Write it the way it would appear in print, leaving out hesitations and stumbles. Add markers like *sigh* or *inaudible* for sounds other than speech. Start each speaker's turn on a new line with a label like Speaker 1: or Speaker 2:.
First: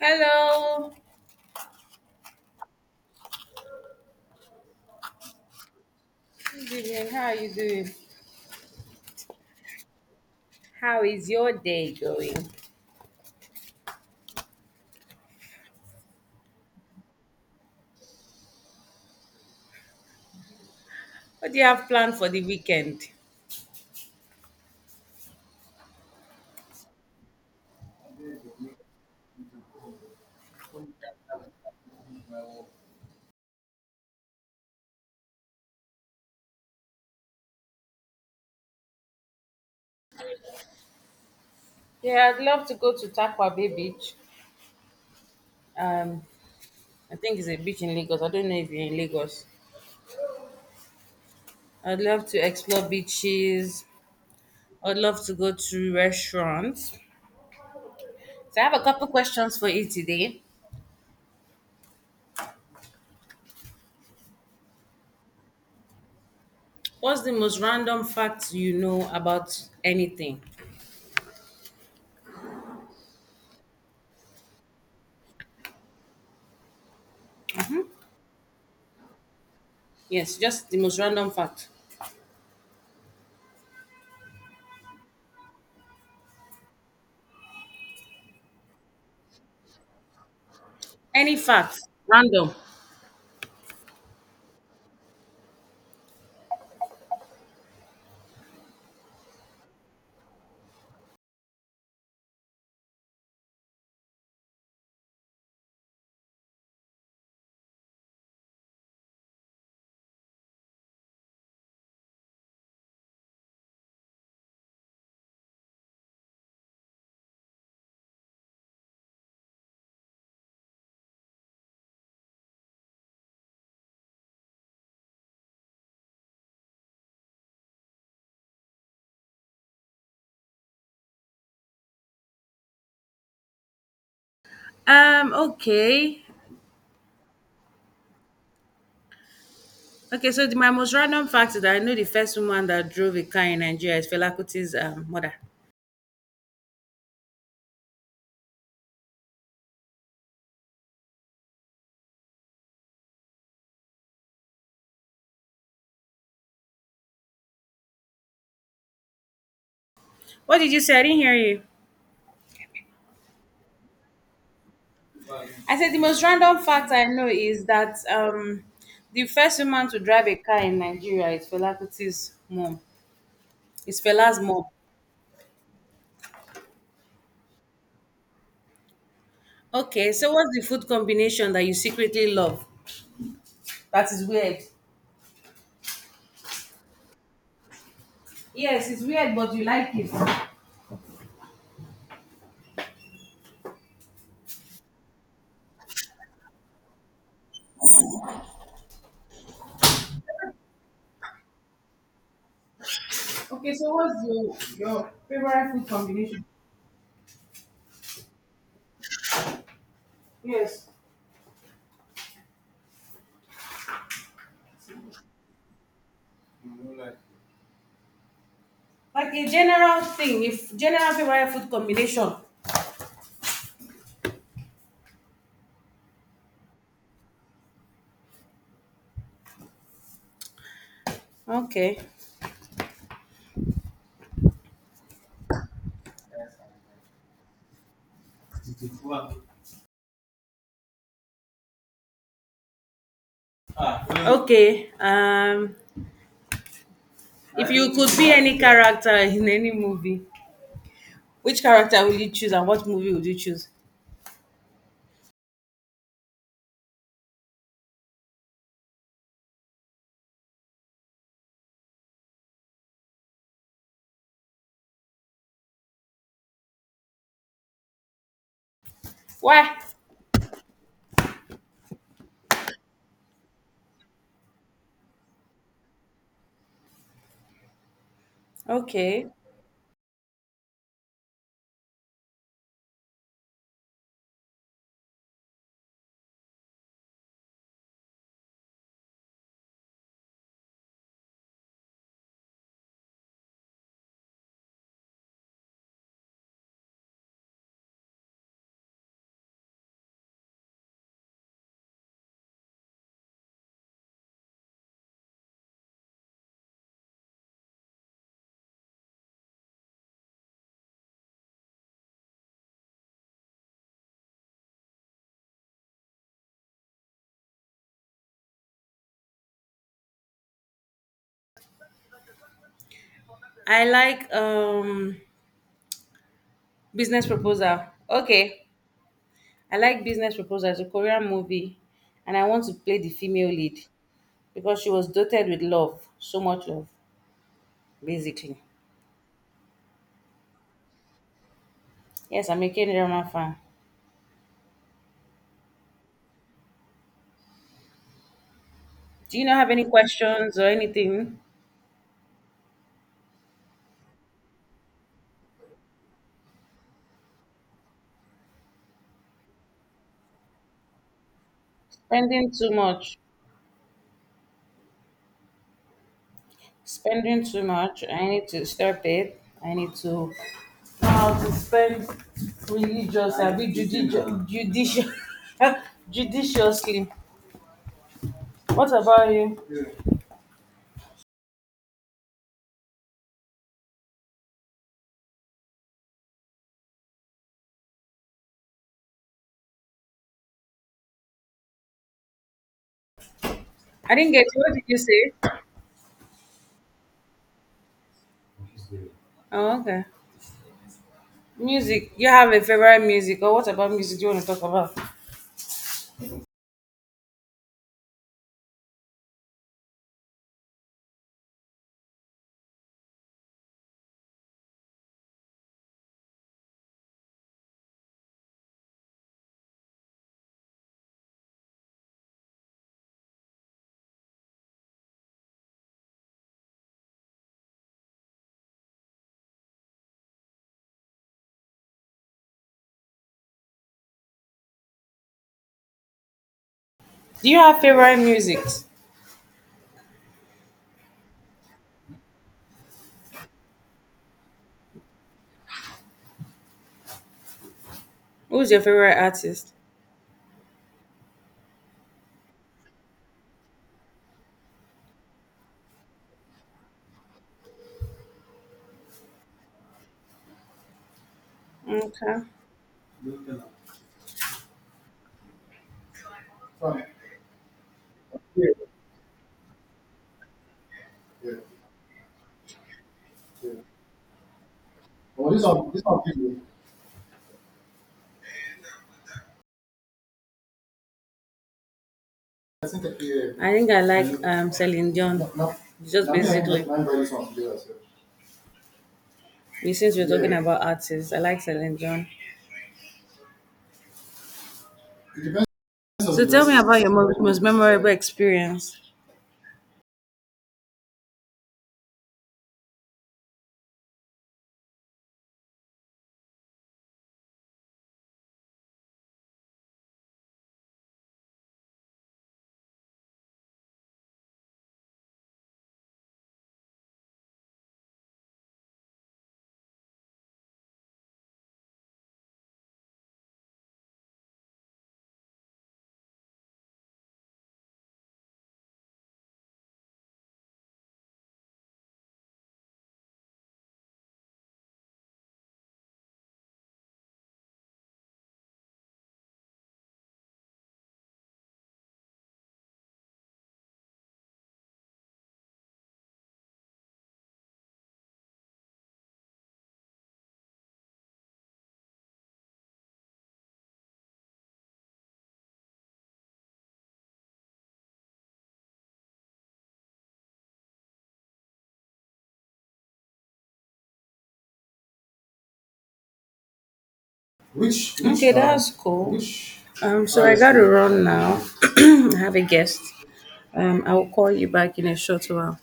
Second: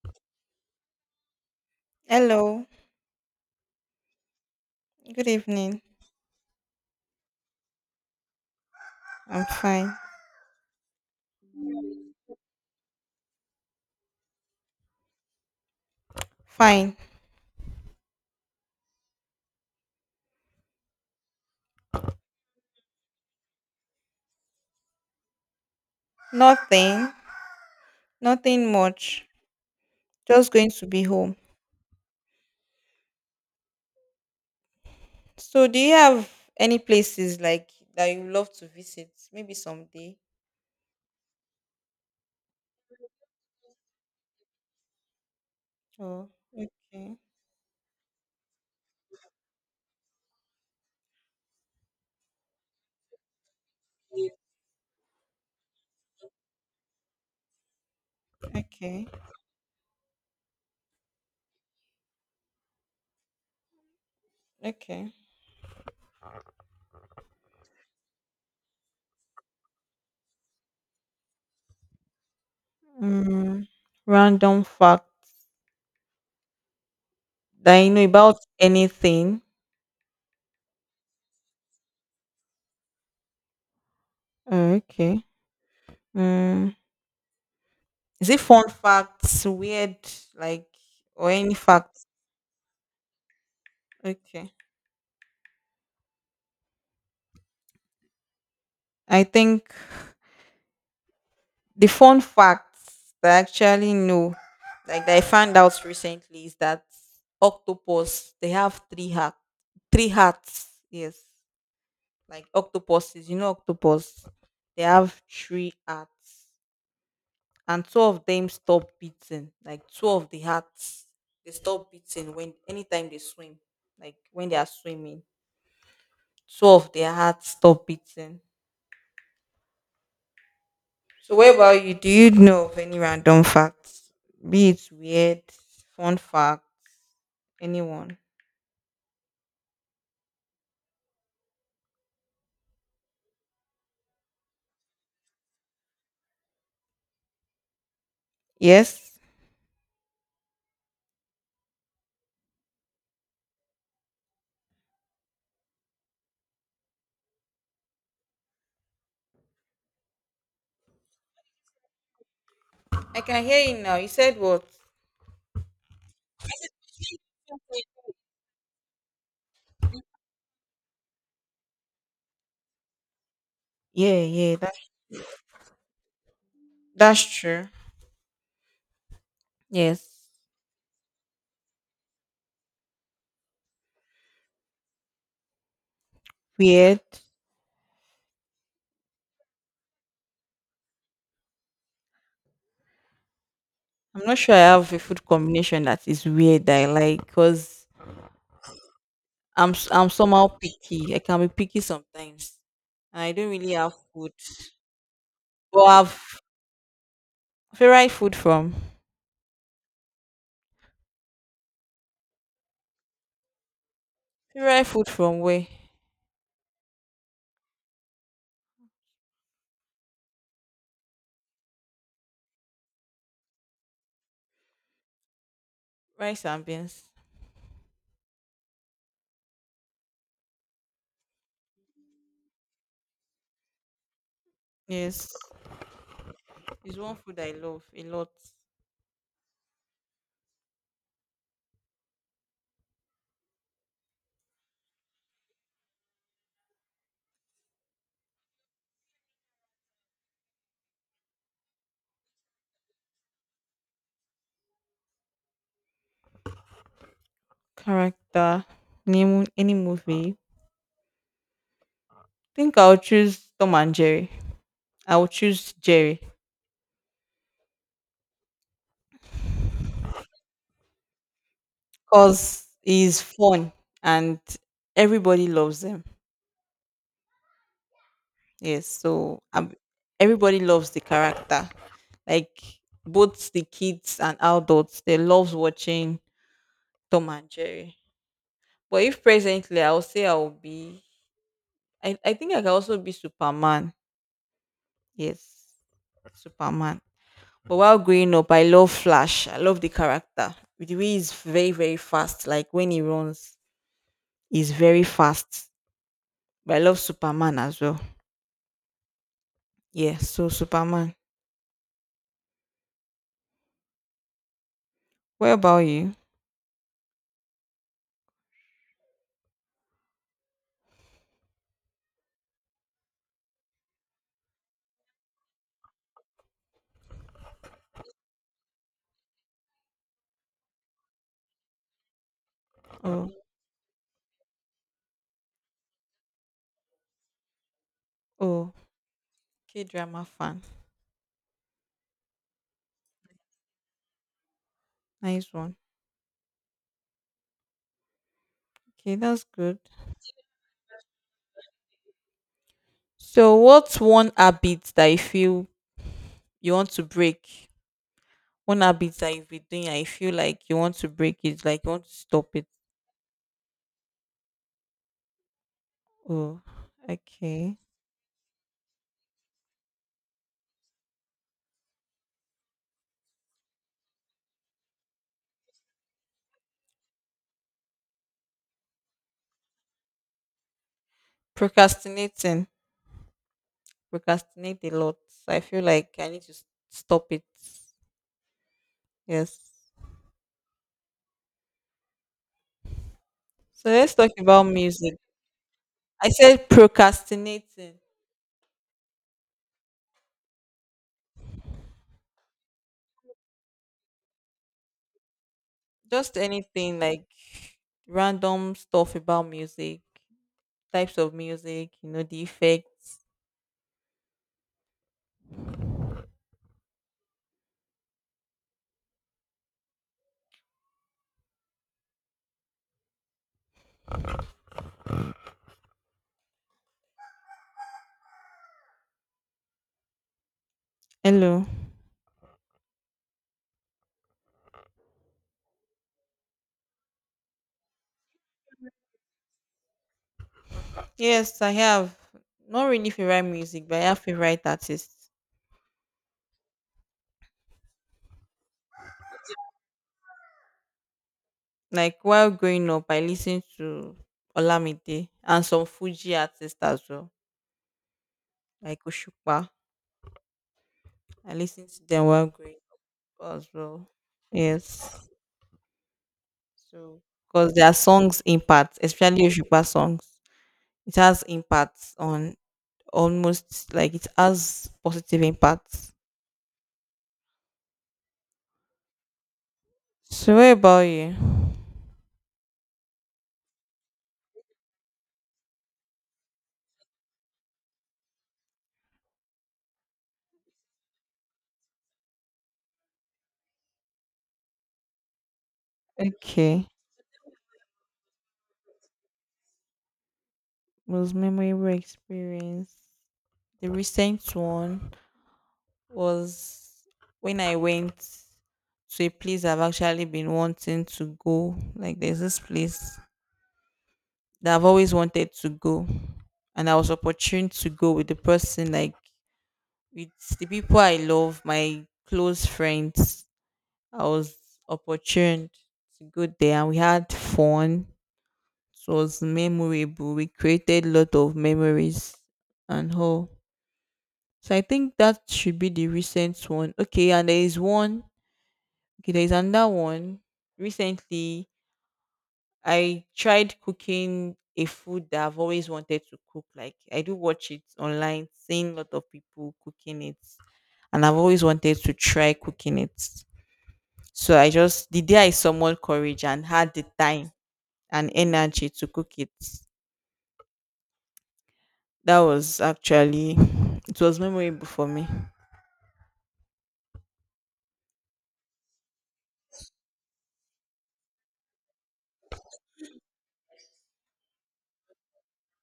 Speaker 1: Hello,
Speaker 2: Hello. Good evening.
Speaker 1: good evening. How are you doing?
Speaker 2: I'm fine.
Speaker 1: How is your day going?
Speaker 2: Fine.
Speaker 1: What do you have planned for the weekend?
Speaker 2: Nothing. Nothing much. Just going to be home. So, do you have any places like that you love to visit? Maybe someday.
Speaker 1: Yeah, I'd love to go to Takwa Bay Beach. Um,
Speaker 2: Oh,
Speaker 1: I
Speaker 2: okay.
Speaker 1: think it's a beach in Lagos. I don't know if you're in Lagos. I'd love to explore beaches. I'd love to go to restaurants. So I have a couple
Speaker 2: Okay.
Speaker 1: questions for you today.
Speaker 2: Okay.
Speaker 1: What's the most random fact you know about anything?
Speaker 2: Mm, random fact that you know about anything.
Speaker 1: Yes, just the most random fact.
Speaker 2: Oh, okay. Mm, is it fun facts, weird, like, or
Speaker 1: Any
Speaker 2: any
Speaker 1: fact,
Speaker 2: facts?
Speaker 1: random.
Speaker 2: Okay. I think the fun facts that I actually know, like that I found out recently, is that octopus they have three heart, three hearts. Yes, like octopuses. Octopus they have three hearts, and two of them stop beating. Like two of the hearts, they stop beating when anytime they swim. Like when they are swimming, two of their hearts stop beating. So, what about you? Do you know of any random facts? Be it
Speaker 1: Um,
Speaker 2: weird, fun
Speaker 1: okay.
Speaker 2: fact, anyone?
Speaker 1: Okay, so my most random fact is that I know the first woman that drove a car in Nigeria is Fela Kuti's mother.
Speaker 2: Yes.
Speaker 1: What did you say? I didn't hear you.
Speaker 2: I can hear you now. You said what?
Speaker 1: I said the most random fact I know is that the first woman to drive a car in Nigeria is Fela Kuti's mom. It's
Speaker 2: Yeah,
Speaker 1: Fela's
Speaker 2: yeah,
Speaker 1: mom.
Speaker 2: that's true.
Speaker 1: Okay,
Speaker 2: Yes.
Speaker 1: so what's the food combination that you secretly love? That is weird.
Speaker 2: Weird.
Speaker 1: Yes, it's weird, but you like it.
Speaker 2: I'm not sure I have a food combination that is weird that I like because I'm somehow picky. I can be picky sometimes. And I don't really
Speaker 1: Okay, so
Speaker 2: have
Speaker 1: what's
Speaker 2: food.
Speaker 1: your favorite
Speaker 2: But
Speaker 1: food
Speaker 2: I've
Speaker 1: combination?
Speaker 2: favorite food from
Speaker 1: Yes.
Speaker 2: favorite food from where?
Speaker 1: Like a general thing, if general favorite food combination.
Speaker 2: Rice and beans.
Speaker 1: Okay.
Speaker 2: Yes. It's one food I love a lot.
Speaker 1: Okay. If you could be any character in any movie, which character will you choose and what movie would you choose?
Speaker 2: Character. Name any movie. Think I'll choose Tom and Jerry. I'll choose Jerry
Speaker 1: Why?
Speaker 2: because he's fun and everybody loves him. Yes,
Speaker 1: Okay.
Speaker 2: everybody loves the character. Like both the kids and adults, they love watching Tom and Jerry. But if presently, I'll say I'll be. I think I can also be Superman. Yes, Superman. But while growing up, I love Flash. I love the character. The way he's very, very fast. Like when he runs, he's very fast. But I love Superman as well. Yeah, so Superman. What about you?
Speaker 1: I like business proposal. Okay. I like business proposal. It's a Korean movie, and I want to play the
Speaker 2: Oh,
Speaker 1: female lead because she was doted with love, so much love, basically.
Speaker 2: oh, K drama fan.
Speaker 1: Yes, I'm a K drama fan.
Speaker 2: Nice one. Okay,
Speaker 1: Do
Speaker 2: that's
Speaker 1: you not have
Speaker 2: good.
Speaker 1: any questions or anything?
Speaker 2: So, what's one habit that you feel you want to break? One habit that you've been doing, and you feel like you want to break it, like you want to
Speaker 1: Spending
Speaker 2: stop it.
Speaker 1: too much.
Speaker 2: Oh,
Speaker 1: Spending too
Speaker 2: okay.
Speaker 1: much. I need to stop it. I need to know how to spend religious and be judicious, judicious, *laughs* judiciously. What about you?
Speaker 2: Procrastinating. Procrastinate a lot. So I feel like I need to s- stop it. Yes. So let's
Speaker 1: I
Speaker 2: talk
Speaker 1: didn't get you.
Speaker 2: about
Speaker 1: What did you
Speaker 2: music.
Speaker 1: say?
Speaker 2: I said procrastinating.
Speaker 1: Oh, okay. Music. You have a favorite music, or what about music do you want to talk about?
Speaker 2: Just anything like random stuff about music, types of music, the effects. Hello.
Speaker 1: Do you have favorite music?
Speaker 2: Yes, I have not really favorite music, but I have favorite artists.
Speaker 1: Who's your favorite artist?
Speaker 2: Like while growing up, I listened to Olamide and some Fuji artists as well, like Oshukpa. I listened to them
Speaker 1: Okay.
Speaker 2: while growing up as well. Yes. So, because their songs
Speaker 1: Yeah.
Speaker 2: impact, especially Oshukpa songs. It has
Speaker 1: Yeah.
Speaker 2: impacts on
Speaker 1: Yeah.
Speaker 2: almost like it has positive impacts.
Speaker 1: Well,
Speaker 2: So what about you?
Speaker 1: I think I like Celine Dion. Just basically, we since we're talking about artists, I like Celine Dion. So tell me
Speaker 2: Okay.
Speaker 1: about your most memorable experience.
Speaker 2: Most memorable experience. The recent one was when I went to a place I've actually been wanting to go. Like there's this place that I've always wanted to go. And I was opportune to go with the person like with the people I love, my close friends. I was opportune to go there and we had fun. It was memorable. We created a lot of memories and all. So I think that should be the recent one. Okay, and there is one. Okay, there is another one. Recently, I tried cooking a food that I've always wanted to cook. Like I do watch it online, seeing a lot of people cooking it, and I've always wanted to try cooking it. So I just the day I summoned courage and had the time and energy to cook it, that was actually it was memorable for me.
Speaker 1: Okay, that's cool. So I got to run now. *clears throat* I have a guest. I will call you back in a short while.